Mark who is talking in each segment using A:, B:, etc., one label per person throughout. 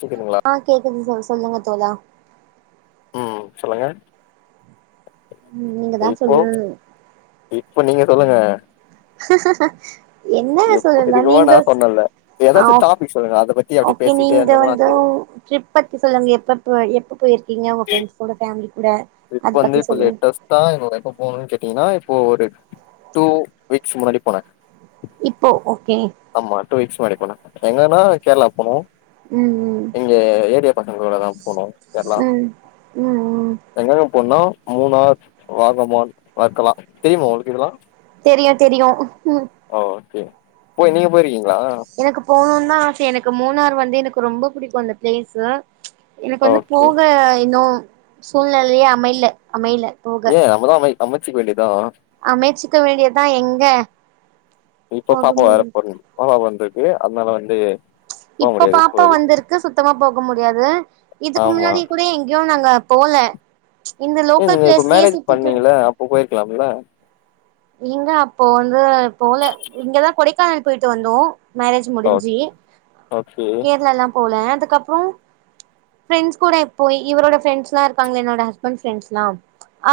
A: கேக்குதுங்களா
B: ஆ கேக்குது சொல் சொல்லுங்க தோழா
A: ம் சொல்லுங்க
B: ம் நீங்க தா
A: இப்போ
B: சொல்லணு
A: இப்ப நீங்க சொல்லுங்க
B: என்னா
A: எப்
B: சொல்லலா
A: இதுக்கு முன்னாடி
B: நீங்க
A: நா
B: ஸ்
A: சொன்னேன்ல ஏதாச்சு
B: ஆவ்ப்
A: டாபிக் சொல்லுங்க அத பத்தி அப்டி
B: ஓக்கே
A: பேசிட்டே
B: நீங்க
A: இருந்தோம்னா
B: வந்து
A: அது
B: ட்ரிப் பத்தி சொல்லுங்க எப்ப போய் எப்ப போயிருக்கீங்க உங்க ஃப்ரெண்ட்ஸ் ஓட பேமிலி
A: இப்ப வந்து இப்ப லேட்டஸ்டா எப்ப போனினு கேட்டீங்னா ப்போ ஒரு டூ வீக்ஸ் முன்னாடி போனே
B: இப்போ ஓகே
A: ஆமா டூ வீக்ஸ் முன்னாடி போன எங்கன்னா கேர்ளா போனோ
B: ம் ம்
A: இங்க ஏரியா பசங்ளோடதா போனோ கேர்ளா
B: ம் ம் ம்
A: எங்கெங்க போன்னா மூணார் ராகமான் வர்கலா தெரியுமோ உங்ளுக் இதெல்லா
B: தெரியு தெரியு உஹும்
A: ஒகெ போய் நீங்க போயிருக்
B: எனக்கு போணுன்தா ஆசியே எனக்கு மூணார் வந்து எனக் ரொம்பப் புடிக்கு அந்த ப்ளேஸு எனக்கு வந்து
A: ஓகே
B: போக இன்னு சூழ்நெலியே அமைல அமைல
A: ஏ அம்மதா போய் அமச்சிக் வேண்டி தா
B: அமைச்சுக்க வேண்டியதா எங்க
A: இப்ப
B: போக
A: பாப்பா வேற
B: முடியு
A: பொறந்துக் பாப்பா பந்து எ அதனால வந்து போ
B: இப்ப
A: முடியாது
B: பாப்பா
A: இப்போதைக்கு
B: வந்துருக்கு சுத்தமா போக முடியாது இதுக்கு
A: ஆமா
B: முன்னாடி கூடி எங்யு நாங்க போல இந்த
A: ஏ
B: லோக்கல்
A: நீங்க இப்ப
B: ப்ளேஸ்லயே
A: மேரேஜ்
B: சுத்திட்டு
A: பண்ணீங்கல்ல அப்போ போயிருக்கலாம்ல
B: இங்க அப்போ வந்து போல இங்கதா கொடைக்கானல் போய்ட்டு வந்தோ மேரேஜ்
A: ஓ
B: முடிஞ்சு
A: ஓகே
B: கேர்ளாலா போல அதுக்கப்றோ ஃப்ரெண்ட்ஸ் கூட இப்போ இவரோட ஃப்ரெண்ட்ஸ்லா இருக்காங்கல என்னோட ஹஸ்பண்ட் ஃப்ரெண்ட்ஸ்லா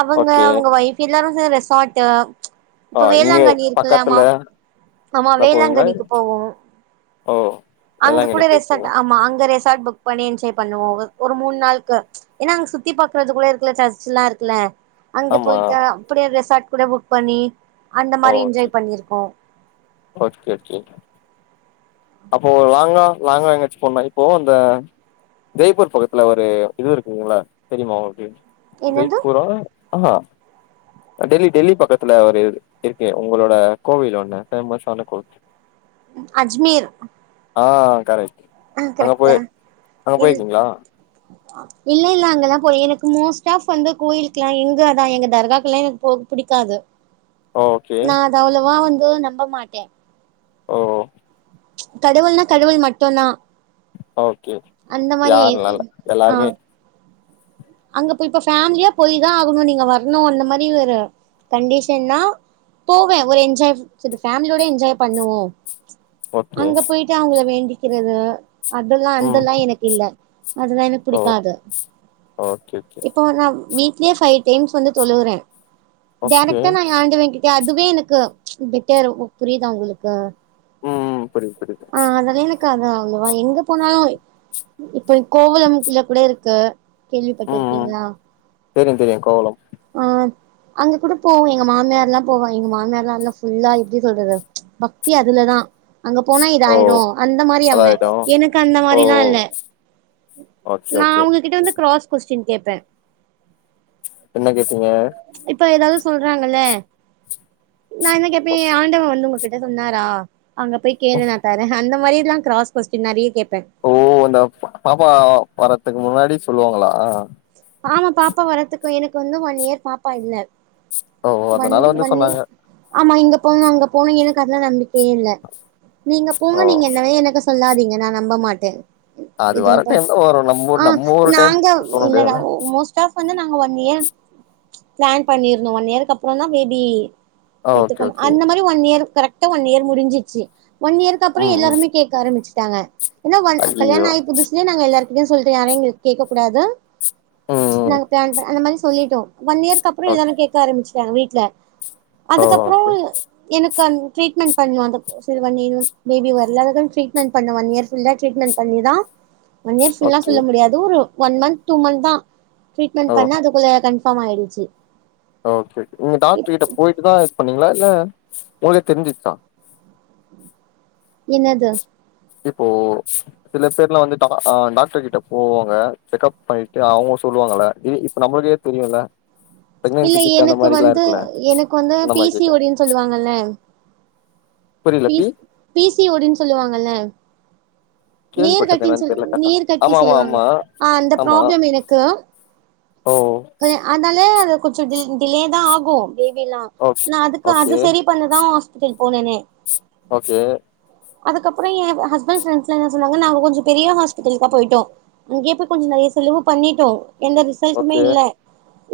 B: அவங்க
A: ஓகே
B: அவுங்க வைஃப் எல்லாரும் ச ரெசார்ட்டு
A: ஆ
B: இப்ப
A: இங்க
B: வேளாங்கண்ணி இருக்குல்லமா
A: பக்கத்துல
B: ஆமா
A: என்னா போவீங்களா
B: வேளாங்கண்ணிக்கு போவோ
A: ஓ
B: அங்க கூட
A: வேளாங்கண்ணி
B: ரெசார்ட்
A: போயிருக்கீங்க
B: ஆமா அங்க ரெ சார்ட் புக் பண்ணி என்ஜாய் பண்ணுவோ ஒரு மூணு நாளுக்கு ஏன்னா அங்க சுத்தி பாக்குறது கூட இருக்குல சர்ச்சல்லா இருக்குல அங்க
A: ஆமா
B: போயிட்டா அப்டியே ரெசார்ட் கூட புக் பண்ணி அந்த
A: ஓ
B: மாரி
A: ஓகே
B: என்ஜாய் பண்ணிருக்கோ
A: ஓகே ஓகே அப்போ லாங்கா லாங்கா எங்காச்சி போனா இப்போ அந்த ஜெய்ப்பூர் பக்கத்துல ஒரு இது இருக்குதுங்கல்ல தெரியுமா உங்களுக்கு
B: என்னது
A: ஜெய்பூரா ஆஹா டெல்லி டெல்லி பக்கத்துல ஒரு இருக்கு உங்களோட கோவில் ஒண்ணு பேமஸான கோவில்
B: அஜ்மீர்
A: ஆஹ் கரெக்ட்
B: ஆ
A: அங்க போய்
B: கரெக்டா
A: அங்க
B: இல்
A: போயிருக்கீங்களா
B: இல்ல இல்ல அங்கெல்லா போய் எனக்கு மோஸ்ட் ஆஃப் வந்து கோயிலுக்லா எங்க அதா எங்க தர்காக்குலா எனக்கு போக புடிக் காது
A: ஓகே
B: நா அது அவ்ளவா வந்து நம்ப மாட்டே
A: ஓ
B: கடவுள்னா கடவுள் மட்டும்தா
A: ஓகே யாருல்லல்ல
B: ஆ
A: எல்லாருமே
B: அங்க போய் இப்ப ஃபேமிலியா போய்தா ஆகணு நீங்க வர்ணு அந்த மாரி ஒரு கண்டிஷன்னா போவே ஒரு என்ஜாய் சரி ஃபேமிலியோட என்ஜாய் பண்ணுவோ
A: ஓகே
B: அங்க போய்ட்டு அவங்கள வேண்டிக்றது அதெல்லா
A: ம்
B: அந்தெல்லா எனக்கு இல்ல அதுலா எனக்
A: ஓ
B: புடிக்காது
A: ஓகே ஓகே
B: இப்போ நா வீட்லே பைவ் டைம்ஸ் வந்து தொழுவுறே
A: ஓகே
B: டேரக்டா நா ஆண்டவன் கிட் அதுவே எனக்கு பெட்டர் புரியுதா உங்களுக்கு
A: ம் ம் புரிது புரிது
B: க்காதா அவங்கவா எங்க போனாலு இப்ப கோவலம்ல கூட இருக்கு
A: ம் ம்
B: இருக்கிங்ளா
A: தெரியு தெரியு கோவளம்
B: ஆ அங்க கூட போவு எங்க மாமியார்லா போவா எங்க மாமியார்ல்லாம் எல்லா ஃபுல்லா எப்டி சொல்றது பக்தி அதுலதா அங்க போனா
A: ஓ
B: இதாயிடு அந்த மாரி அவுங்க
A: அதாயிடு
B: எனக்கு அந்த
A: ஓ
B: மாரிலா இல்ல
A: ஓகே
B: நா
A: ஓகே
B: அவுங்ககிட்ட வந்து க்ராஸ் கொஸ்டின் கேப்பே
A: என்ன கேட்டீங்க
B: இப்ப ஏதாவது சொல்றாங்கல்ல நான் என்ன கேப்பே ஆண்டவ வந்து உங்ககிட்ட சொன்னாரா அங்க போய் கேளு நா தரே, அந்த மாரில்லா க்ராஸ் கொஸ்டின் நெறைய கேப்
A: ஓ அந்த பாப்பா வர்றத்துக்கு முன்னாடி சொல்லுவாங்ளா
B: ஆமா பாப்பா வர்றதுக்கு எனக்கு வந்து ஒன் இயர் பாப்பா இல்ல
A: ஓ
B: வண்
A: அதனால வந்து
B: வண்ணி
A: சொன்னாங்க
B: ஆமா இங்க போணும் அங்க போனு எனக்கு அதுல்லா நம்பிக்க ஏல நீங்க போங்க
A: ஓ
B: நீங்க என்னவே எனக்கு சொல்லாதீங்க நா நம்ப மாட்டே
A: அது வர
B: எதுங்கப்பா
A: டைம்ல வரு நம்ம
B: ஆ
A: ஊர் நம்ம ஒரு டைம்
B: நாங்க
A: சொல்ல
B: இல்லடா
A: முடியாதுல்ல
B: மோஸ்ட் ஆஃப் வந்து நாங்க ஒன் இயர் ப்ளான் பண்ணிருந்தோ, ஒன் இயர்கப்பறோந்தா பேபி
A: ஓகே
B: எத்துக்கணு
A: ஓகே
B: அந்த மாரி ஒன் இயர் கரெக்டா ஒன் இயர் முடிஞ்சிச்சு ஒன் இயர்க்கு அப்ற
A: ம் ம்
B: எல்லாருமே கேக்க ஆரம்பிச்சட்டாங்க ஏன்னா ஒன் கல்யாண
A: ஐயயோ
B: ஆய் புதுசுலயே நாங்க எல்லார் அப்பின்னு சொல்லிட்டு யாறையு இங்க கேக்க கூடாது
A: ம் ம்
B: நாங்க பிளான் அந்த மாரி சொல்லிட்டோ ஒன் இயர்க்கப்றோ எல்லாரு
A: ஓகே
B: கேக்க ஆரம்பிச்ட்டாங்க வீட்ல
A: ஓ
B: அதுக்கப்றோ
A: ஓகே
B: எனக் இப்ப அந் ட்ரீட்மெண்ட் பண்லா அந்த சரி பண்ணி பேபி வர்ல அதுக்குன்னு ட்ரீட்மெண்ட் பண்ண ஒன் இயர் ஃபில்லா ட்ரீட்மென்ட் பண்ணி இதா ஒன் இயர் ஃபுல்லா
A: ஓகே
B: சொல்ல முடியாது ஒரு ஒன் மந்த் டூ மந்த்தா
A: ஓ
B: ட்ரீட்மெண்ட் பண்ணா அதுக்குள்ள கண்பாமாயிடுச்சு
A: ஓகே நீங்க டாக்டர் கிட்ட போய்ட்டுதா இது பண்ணிங்களா இல்ல உங்ளுக்கே தெரிஞ்சுருச்சா
B: என்னது
A: இப்போ சில பேர்லா வந்து டாக் அ டாக்டர் கிட்ட போவாங்க செக்கப் பண்ணிட்டு அவங்க சொ சொல்லுவாங்கள்ள இ இப்ப நம்ளுக்கே தெரியுல்ல
B: இல்ல
A: ப்ரெக்னன்சி கிட் அந்த
B: எனக்கு
A: மாரில்லா
B: வந்து
A: இருக்குல்ல
B: எனக்கு வந்து
A: அந்த
B: பி
A: மாரி
B: சி ஓ
A: கேக்குறே
B: டி ன்னு சொல்லுவாங்கல்ல P P C O D னு சொல்லுவாங்கல நீர்
A: கேள்விப்பட்டிருக்கே
B: கட்டினு
A: என்னன்னு
B: சொல்
A: தெர்ல கரெக்டா
B: நீர் கட்டி
A: ஆமா ஆமா
B: சொல்லுவாங்க
A: ஆமா
B: ஆ அந்த
A: ஆமா
B: ப்ராப்ளம் எனக்கு
A: ஓ
B: அதனாலே அது கொஞச டி டிலேதா ஆகு பேபிலா
A: ஓ
B: நா அதுக்கு அது
A: ஓகே
B: செரி பண்ணதா போனேனே
A: ஓகே
B: அதுக்கப்றோ எ ஹஸ்ஃபண்ட் ஃபரெண்ஸ்லா சொன்னாங்க நாங்க கொஞ்சோ பெரிய ஹாஸ்பிட்டல்க்கா போய்ட்டோ அங்கேய் போய் கொஞ்சோ நெறைய செலவு பண்ணிட்டோ எந்த ரிசல்ட்டுமே
A: ஓகே
B: இல்ல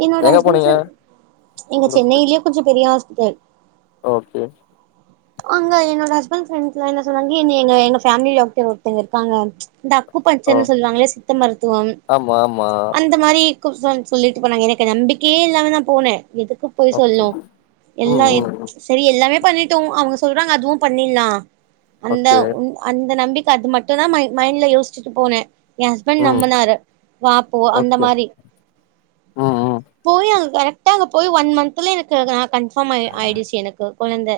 B: என்னட
A: எங்க போனீங்க
B: ஹஸ்பண்ட் எங்க
A: இந்த ஹாஸ்பிட்டல்
B: சென்னையிலயே கொஞ்ச பெரிய ஹா ஸ்பிட்டல்
A: ஓகே
B: அங்க என்னோட ஹஸ்பண்ட் ஃபிரெண்ட் எல்லா என்ன சொன்னாங்க எங்க எங்க ஃபேமிலி டாக்டர் ஒருத்தங்க இருக்காங்க இந்த அக்கு
A: ஓ
B: பஞச்சர் சொல்லுவாங்களே சித்த மருத்துவம்
A: ஆமா ஆமா
B: அந்த மாரி சொல்லிட்டு போனாங்க எனக்கு நம்பிக்கையே இல்லாமதா போனே எதுக்கு பொய்
A: ஓ
B: சொல்னு
A: ம்
B: எல்லா
A: ம் ம்.
B: சரி எல்லாமே பண்ணிட்டோ அவங்க சொல்றாங்க அதுவு பண்ணிடலா அந்த
A: ஓகே
B: அந்த நம்பிக்க அது மட்டுதா மை மைண்ட்ல யோசிச்சுட்டு போனே எ ஹஸ்பண்ட்
A: ம்
B: நம்புனாரு வாப்போ அந்த
A: ஓகே
B: மாரி
A: ம் ம்
B: போய் அங்க கரெக் அங்க போய் ஒன் மந்த்ல எனக்கு கன்ஃபார்ம் ஆய் ஆயிடுச்சு எனக்கு கொழந்த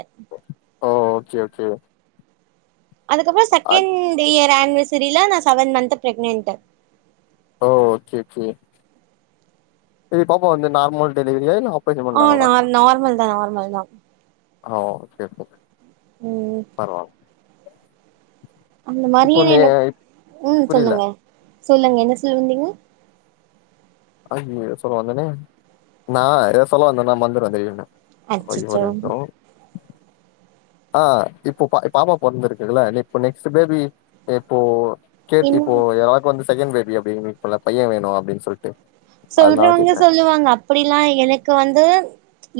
A: ஓகே ஓகே
B: அதுக்கப்ற
A: அத்
B: செகண்ட் இயர் அனிவசரில நான சவன் மன்த் ப்ரக்னன்ட்
A: ஒ ஓகே ஓகே செரி பாப்பா வந்து நார்மல் டெலிவரியா இல்ல ஆப்
B: ஆ ந நார்மல்தா நார்மல்தா
A: ஓ சேர் செரி
B: ம் அந்த மாரி
A: இப்போ நீ
B: எனக் ம்
A: புரியல
B: சொல்லுங்க சொல்லுங்க என்ன சொல்ல வந்தீங்க
A: அய ஏத சொல்ல வந்தேனே நா ஏத சொல்ல வந்தே நா மறந்திருவே
B: அச்சச்சோ
A: [unintelligible] அ இப்போ பா பாப்பா பொறந்திருக்குதுல இப்ப நெக்ஸ்ட் பேபி எப்போ கேட்டு இப்போ
B: என்ன
A: யாருக்கு வந்து செகண்ட் பேபி அப்டின் பைய வேணு அப்டின் சொல்ட்டு அதனால
B: சொல்றவங்க
A: கேக்குறே
B: சொல்லுவாங்க அப்டிலா எனக்கு வந்து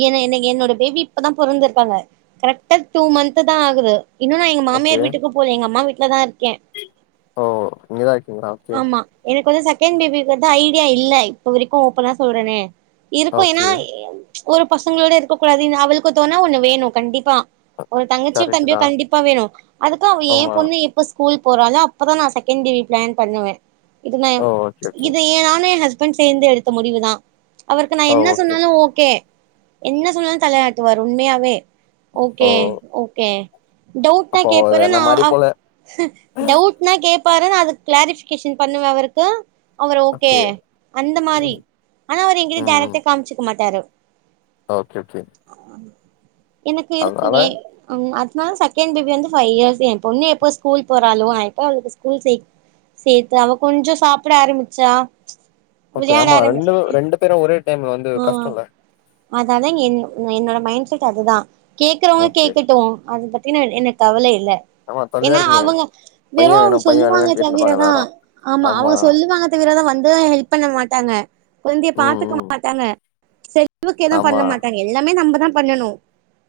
B: என்ன எனக் என்னோட பேபி இப்பதா பொறந்திருப்பாங்க கரெக்டா டூ மந்த்துதா ஆகுது இன்னு நா எங்க
A: ஓகே
B: மாமியார் வீட்டுக்கு போல எங்க அம்மா வீட்லதா இருக்
A: ஓ இங்கதா இருக்கீங்ளா
B: ஆமா எனக்கு செகண்ட் பேபிக்கு வந்து ஐடியா இல்ல இப்ப வரைக்கு ஓப்பனா சொல்றனே இருக்கு ஏன்னா
A: ஓகே
B: ஒரு பசங்ளோட இருக்க கூடாது அவளுக்கு தொண ஒண்ணு வேணு கண்டிப்பா ஒரு தங்கச்சியு
A: கரெக்ட்
B: தம்பியு
A: தா
B: கண்டிப்பா வேணு அதுக்கு அவ ஏ
A: ஆமா
B: பொண்ணு இப்ப ஸ்கூல் போறாலோ அப்பதா நா செகண்ட் பேபி ப்ளான் பண்ணுவே இது நா
A: ஓ ஓகே ஓகே
B: இது ஏனா சேந்து எடுத்த முடிவுதா அவருக்கு நா
A: ஓ
B: என்ன
A: ஓகே
B: சொன்னாலு ஓகே என்ன சொன்னாலு தலையாட்டுவாரு உண்மையாவே ஓகே
A: ஓ
B: ஓகே டவுட்னா
A: அப்போ
B: கேப்பரு
A: என்ன
B: நா
A: மாரி
B: அ
A: போல
B: டவுட் னா கேப் பாரு நா அதுக்கு களேரிபிக்கேஷன் பண்ணுவே அவருக்கு அவர் ஓகே அந்த மாரி
A: ம்
B: ஆனா அவரு எங்கிட்ட டேரக்ட்டா காமிச்சுக்க மாட்டாரு
A: ஓகே ஓகே
B: எனக்கு
A: அதனால
B: இருக்குமே ம் அது நா செகண்ட் பேபி வந்து ஃபைவ் இயர்ஸ் எ பொண்ணு எப்போ ஸ்கூல் போறாலோ நான் எப்போ அவளுக்கு ஸ்கூல் சேத்து அவ கொஞ்ச சாப்பிட ஆரம்பிச்சா
A: ஓகே
B: விளையாட
A: ஆமா ரெண்டு
B: ஆரம்பிச்சா
A: ரெண்டு பேரு ஒரே டைம்ல வந்து
B: ஆ
A: கஷ்டம்ல
B: அதாதா என் என்னோட மைண்ட் செட் அதுதா கேக்கறவங்க
A: ஓகே
B: கேக்கட்டு அத பத்தின எனக் கவலை இல்ல
A: ஆமா தொல்லையா
B: ஏன்னா
A: இருக்குமே
B: அவுங்க
A: பையன்
B: வெறும் அவங்க
A: வேணும் பையன்
B: சொல்லுவாங்க
A: வேணும்னு கேட்டுனு இருப்பாங்க
B: தவிரதா
A: எல்லாரும்
B: ஆமா அவங்க சொல்லுவாங்க தவிரதா வந்து ஹெல்ப் பண்ண மாட்டாங்க கொழந்தய
A: ம்
B: பாத்துக்க மா
A: ம்
B: செ செலவுக்கு எது
A: ஆமா
B: பண்ண மாட்டாங்க எல்லாமே நம்ம பண்ணனு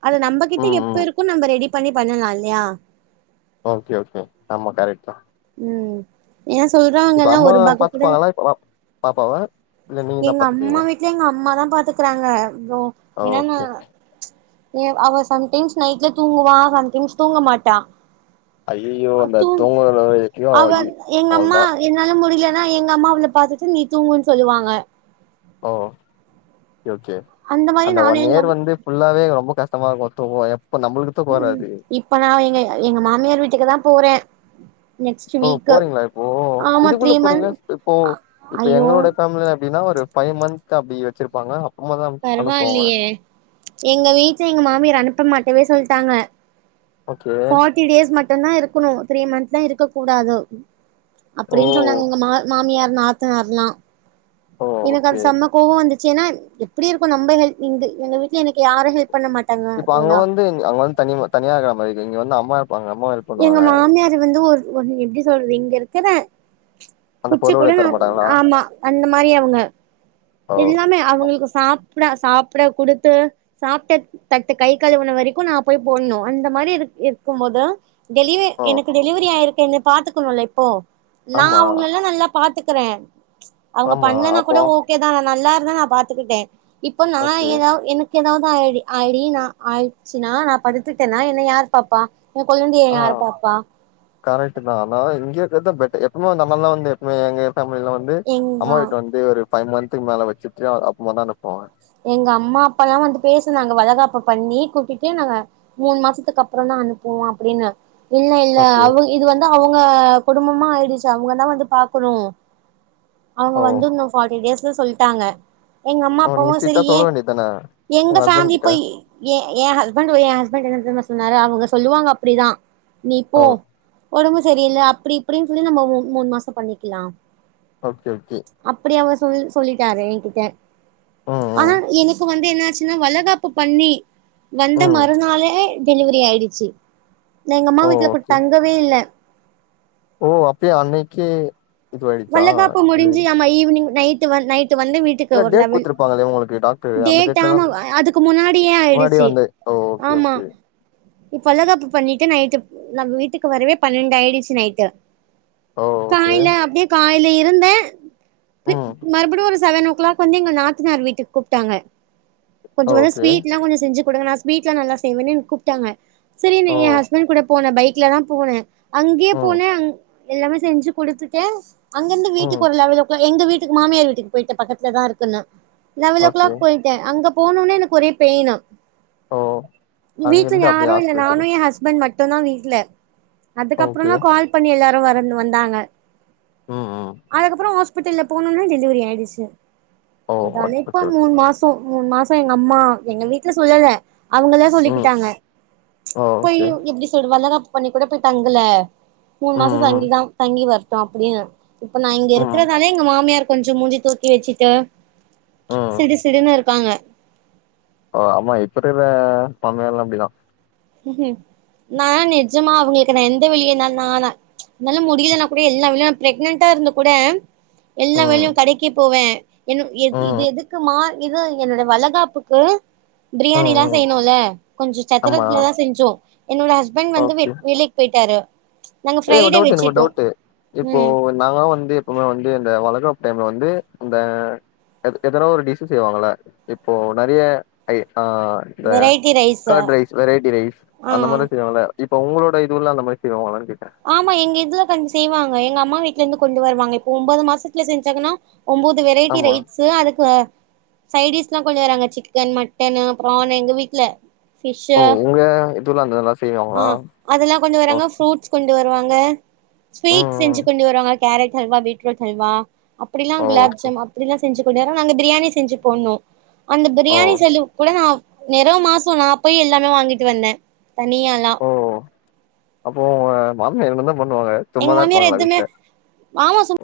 B: அது நம்பகிட்ட
A: ம்
B: எப்ப
A: ம்
B: இருக்குன்னு நம்ப ரெடி பண்ணி பண்ணலா இல்லயா
A: ஓகே ஓகே ஆமா கரெக்ட் தான்
B: உம் ஏ
A: இப்ப
B: சொல்றாங்கலாம்
A: அம்மா
B: ஒருபாக்கி கூட
A: பாத்துப்பாங்களா இப்ப பா பாப்பாவ இல்ல நீங்க தான்
B: எங்க அம்மா
A: பாத்துப்பீங்களா
B: வீட்ல எங்க அம்மாதா பாத்துக்றாங்க இப்போ என்னான்னா
A: ஓகே
B: ஏ அவ சம்டைம்ஸ் நைட்ல தூங்குவா சம்டைம்ஸ் தூங்க மாட்டா
A: ஐயையோ அந்த
B: தூ
A: தூங்கரல
B: அவ எங்க அம்மா என்னால முடிலன்னா எங்க அம்மா அவள பாத்துட்டு நீ தூங்குன்னு சொல்லுவாங்க
A: ஓ ஓகே ஓகே
B: மாரி
A: அந்த
B: நானு
A: ஒன்
B: எங்க
A: இயர் வந்து ஃபுல்லாவே ரொம்ப கஷ் டமா இருக்கு தூங்க
B: ம் இப்ப நான் எங்க எங்க மாமியார் வீட்டுக்கு தா போறே நெக்ஸ்ட்
A: ஓ
B: வீக்கு
A: போறீங்களா இப்போ
B: ஆமா த்ரீ
A: இதுக்குள்ள
B: மந்த்
A: போறீங்களா இப்போ இப்ப
B: ஐயோ
A: எங்களோட பேமிலி அப்டின்னா ஒரு பைவ் மந்த் அப்டி வச்சிருப்பாங்க அப்பமாதா
B: பரவா
A: அனுப்புவாங்க
B: இல்லயே எங்க வீட்ட எங்க மாமியர் அனுப்ப மாட்டவே சொல்ட்டாங்க
A: ஓகே
B: ஃபோர்ட்டி டேஸ் மட்டுந்தா இருக்கணு த்ரீ மந்த்லா இருக்க கூடாது
A: ஓ
B: அப்படின் சொன்னாங்க எங்க மா மாமியாார் நாத்தனாரல்லா
A: ஓ
B: எனக்கு
A: ஓகே
B: அது செம்ம கோவோ வந்துர் சுன்னா எப்டி இருக்கு நம்ப ஹெல்ப் நீங்க எங்க வீட்ல எனக்கு யாரு ஹெல்
A: இப்ப அங்க வந்து அங்க வந்து தனி தனியாகுற மாரி இங்க வந்து அம்மா இருப்பாங்க அம்மா ஹெல்ப்
B: எங்க
A: பண்ணுவாங்க
B: மாமியாரு வந்து ஒரு ஒரு எப்டி சொல்றது இங்க இருக்குற
A: அந்த
B: குச்சி கூட
A: பொருள தர மாட்டாங்களா
B: ஆமா அந்த மாரி அவுங்க
A: ஓ
B: எல்லாமே அவுங்களுக்கு சாப்ட சாப்ட குடுத்து சாப்ட்ட தட்டு கை கழுவுன வரைக்கு நா போய் போட்ணு அந்த ம மாரி இருக் இருக்கும் போது டெலிவெ
A: ஓ
B: எனக்கு டெலிவெரி ஆயிருக்கு எங்க பாத்துக்கணுல இப்போ நா
A: ஆமா
B: அவுங்கலல்லா நல்லா பாத்துக் க்றேன் அவுங்க
A: ஆமா
B: பண்லனா கூட
A: அப்போ
B: ஓகே தா நா நல்லா இருந்த நா பாத்துக்கிட்டே இப்போ நா
A: ஓகே
B: எதாவ் எனக் எதாவது ஆயிடி ஆய்டி நா ஆயிட்ச்சுனா நா படுத்துட்டனா என்ன யார் பாப்பா உன் கொழ்
A: ஆஹ் கரெக்ட் தா ஆனா இங்க இருக்கதா பெட் எப்பவுமே நம்மல்லா வந்து எப்பவுமே எங்க ஃபேமிலில வந்து
B: எங்க
A: அம்மா வீட்டு வந்து ஒரு பைவ் மந்த்துக்கு மேல வெச்சுட்டு அப்றமா தா அனுப்புவாங்க
B: எங்க அம்மா அப்பாலா வந்து பேசுனாங்க வலகாப்ப பண்ணி கூட்டிட்டு நாங்க மூண் மாசத்துக்கப்றோந்தா அனுப்புவோ அப்டின்னு இல்ல இல்ல
A: ஓகே
B: அவுங் இது வந்து அவுங்க குடும்பமா ஆயிடுச்சு அவுங்கதா வந்து பாக்கணு அவுங்க
A: ஓ
B: வந்துன்னு ஃபோர்ட்டி டேஸ்ல சொல்ட்டாங்க எங்க
A: ஓ நீங்க
B: ப்பவு சரி
A: ஸ்ட்ரிட்டா சொல்ல
B: ஏன்
A: வேண்டியதான
B: எங்க
A: உங்க ஹஸ்பண்ட்
B: ஃபேமிலி
A: கிட்ட
B: போய் என் என் ஹஸ்பண்டு என் ஹஸ்பண்டென்ன தெரியுமா சொன்னாரு அவுங்க சொல்லுவாங்க அப்டிதா நீ போ
A: ஓ
B: ஒடம்பு சரியில்ல அப்டி இப்டின் சொல்லி நம்ம மூண் மாசோ பண்ணிக்லா
A: ஓகே ஓகே
B: சொல் சொல்லிட்டாரு என்கிட்ட
A: ம் ம்
B: ஆனா எனக்கு வந்து என்னாச்சுன்னா வலகாப்பு பண்ணி வந்த
A: ம்
B: மறுநாளே டெலிவரி ஆயிடுச்சு நா எங்கம்மா
A: ஓ
B: வீட்ல கூ
A: ஓகே
B: தங்கவே இல்ல
A: ஓ அப்டியா அன்னைக்கே இதுவாயிடுச்சா
B: வலகாப்பு
A: டெலிவரி
B: முடிஞ்சு ஆமா ஈவினிங் நைடு வ நைட் டு வந்து வீட்டுக்கு
A: இல்ல
B: ஒரு
A: டேட்
B: லெவல்
A: குடுத்துருப்பாங்களே உங்களுக்கு டாக்டரு அந்த
B: டேட்
A: டேட்ல தா
B: ஆன அதுக்கு முன்னாடியே
A: முன்னாடியே
B: ஆயிடுச்சு
A: வந்து ஓ ஓகே
B: ஆமா
A: ஓகே
B: இப்ப வளகாப்பு பண்ணீட்டு நைட்டு நம்ம வீட்டுக்கு வரவே பன்னண்டாய்டுச்சு நைட்டு
A: ஓ ஓகே
B: ஆ இல இருந்த
A: ம்
B: மறுபடியு ஒரு செவனோ க்ளாக் வந்து எங்க நாத்தனார் வீட்டுக் கூப்ட்டாங்க கொஞ்சோ கொஞ்சொ
A: ஓகே
B: ஸ்வீட்லா கொஞ்சோ செஞ்சுட் குடுங்க நா ஸ்வீட்லா நல்லா செய்வேன்னு என கூப்ட்டாங்க செரீனு
A: ஓ
B: எ ஹஸ்பண்ட் கூட போன பைக்லதா போன அங்கியே
A: ம்
B: போன அங் எல்லாமே செஞ்சு குடுத்துட்ட அங்கிருந்து வீட்டுக்கு
A: ம்
B: ஒரு லெவலோக்ளோ எங்க வீட்டுக்கு மாமியார் வீட்டுக்கு போய்ட்ட பக்கத்லாதா இருக்குன்னு லெவல் ஓ
A: ஓகே
B: கிளாக் போயிட்ட அங்க போனொனே எனக்கு ஒரே பெயினு
A: ஓ
B: வீட்ல
A: அங்கிருந்து அப்டியே
B: யாரூ இல்ல நானூ
A: ஹாஸ்பிட்டல்
B: என் ஹஸ்பண்ட் மட் டுந்தா வீட்ல
A: ஓகே
B: அதுக்கப்றோந்தா கால் பண்ணி எல்லாரு வரனு வந்தாங்க
A: ம் ம்
B: அதுக்கப்றோ ஹாஸ்பிட்டல்ல போனோனே டெலிவரி ஆயிடுச்சு
A: ஓ
B: அதாலே இப்ப
A: ஓகே ஓகே
B: மூண் மாசோ மூண் மாசோ எங்க அம்மா எங்க வீட்ல சொல்லல அவுங்கலா
A: ம்
B: சொல்லிக்கிட்டாங்க
A: ஓ
B: போய்
A: ஓகே
B: எப்டி சொல் வளகாப் பண்ணி கூட போய் தங்கல மூணு
A: ம்
B: மாசோ
A: ம்
B: தங்கிதா தங்கி வர்ட்டூ அப்டீனு இப்ப நா இங்க
A: ம்
B: இருக்கிறதால எங்க மாமியார் கொஞ்சோ மூஞ்சி தூக்கி வெச்சுட்டு
A: ம்
B: சிடு சிடுனு இருக் தாங்க
A: ஓ ஆமா இப்ப இருக்கிற மாமியார் எல்லா அப்டிதா.
B: நா நெஜமா அவுங்களுக்கு நா எந்த வெளியனானால ம்ச் என்னால முடியலனா கூட எல்லா வேலயு நா ப்ரெக்னன்ட்டா இருந்து கூட எல்லா
A: ம்
B: வேலயு கடைக்கு போவ என்
A: ம்
B: இது எதுக்கு மா இது என்னோட வளகாப்புக்கு பிரியாணி
A: ம்
B: எல்லா
A: ம்
B: செய்யனுல்ல கொஞ்சோ சத்திர
A: ஆமா
B: செஞ்சோ என்னோட ஹஸ்பண்ட் வந்து வெ வெளிய போய்ட்டாரு
A: ஏ ஒ டவுட் எனக்கொரு டவுட்டு இப்போ
B: ம்
A: நாங்கள்ளா வந்து எப்புமே வந்து இந்த வளகாப் டைம்ல வந்து இந்த எ எதனா ஒரு டிஷ்ஷு செய்வாங்கல்ல இப்போ நெறயா ஐ ஆ இந்த
B: variety rice
A: curd rice variety rice அந்த
B: ஆ
A: மாரி செய்வாங்கல்ல இப்ப உங்ளோட இதுவுல அந்த மாரி செய்வாங்ளானு கேட்
B: ஆமா எங்க இதுல கொஞ்ச் செய்வாங்க. எங்க அம்மா வீட்லந்து கொண்டு வருவாங்க. இப்போ ஒம்பது மாசத்துல செஞ்சாங்கனா ஒம்பது வெரைட்டி
A: ஆமா
B: ரைட்ஸு அதுக்கு சைடிஷ்ல்லா கொஞ்சோ நாங்க சிக்கன், மட்டனு, ப்ரானு எங்க வீட்ல
A: ஓ
B: ஃபிஷ்ஷு
A: உங்க இதுல அந்ததெல்லா
B: ஆ
A: செய்வாங்களா
B: அதெல்லா கொண்டு
A: ஓ
B: வராங்க ஃப்ரூட்ஸ் கொண்டு வருவாங்க.
A: ம்
B: ஸ்வீட் செஞ்சு
A: ம்
B: கொண்டு வருவாங்க. கேரட் அல்வா பீட்ரூட் அல்வா அப்டி எல்லா
A: ஓ சூ
B: குலாப்ஜாம் அப்டி எல்லா செஞ்சு கொண்டுவராங் நாங்க பிரியாணி செஞ்சு போடுணு. அந்த
A: ஓ
B: பிரியாணி செல்லு கூட நா நெறோ மாசோ நா போய் எல்லாமே வாங்கிட்டு வந்த. தனி ஆளா
A: ஓ அப்போ உங்க மாமியார் என்னதா பண்ணுவாங்க? சும்மாதா இருப்பாங்ளா வீட்ல?
B: ஆமா சும்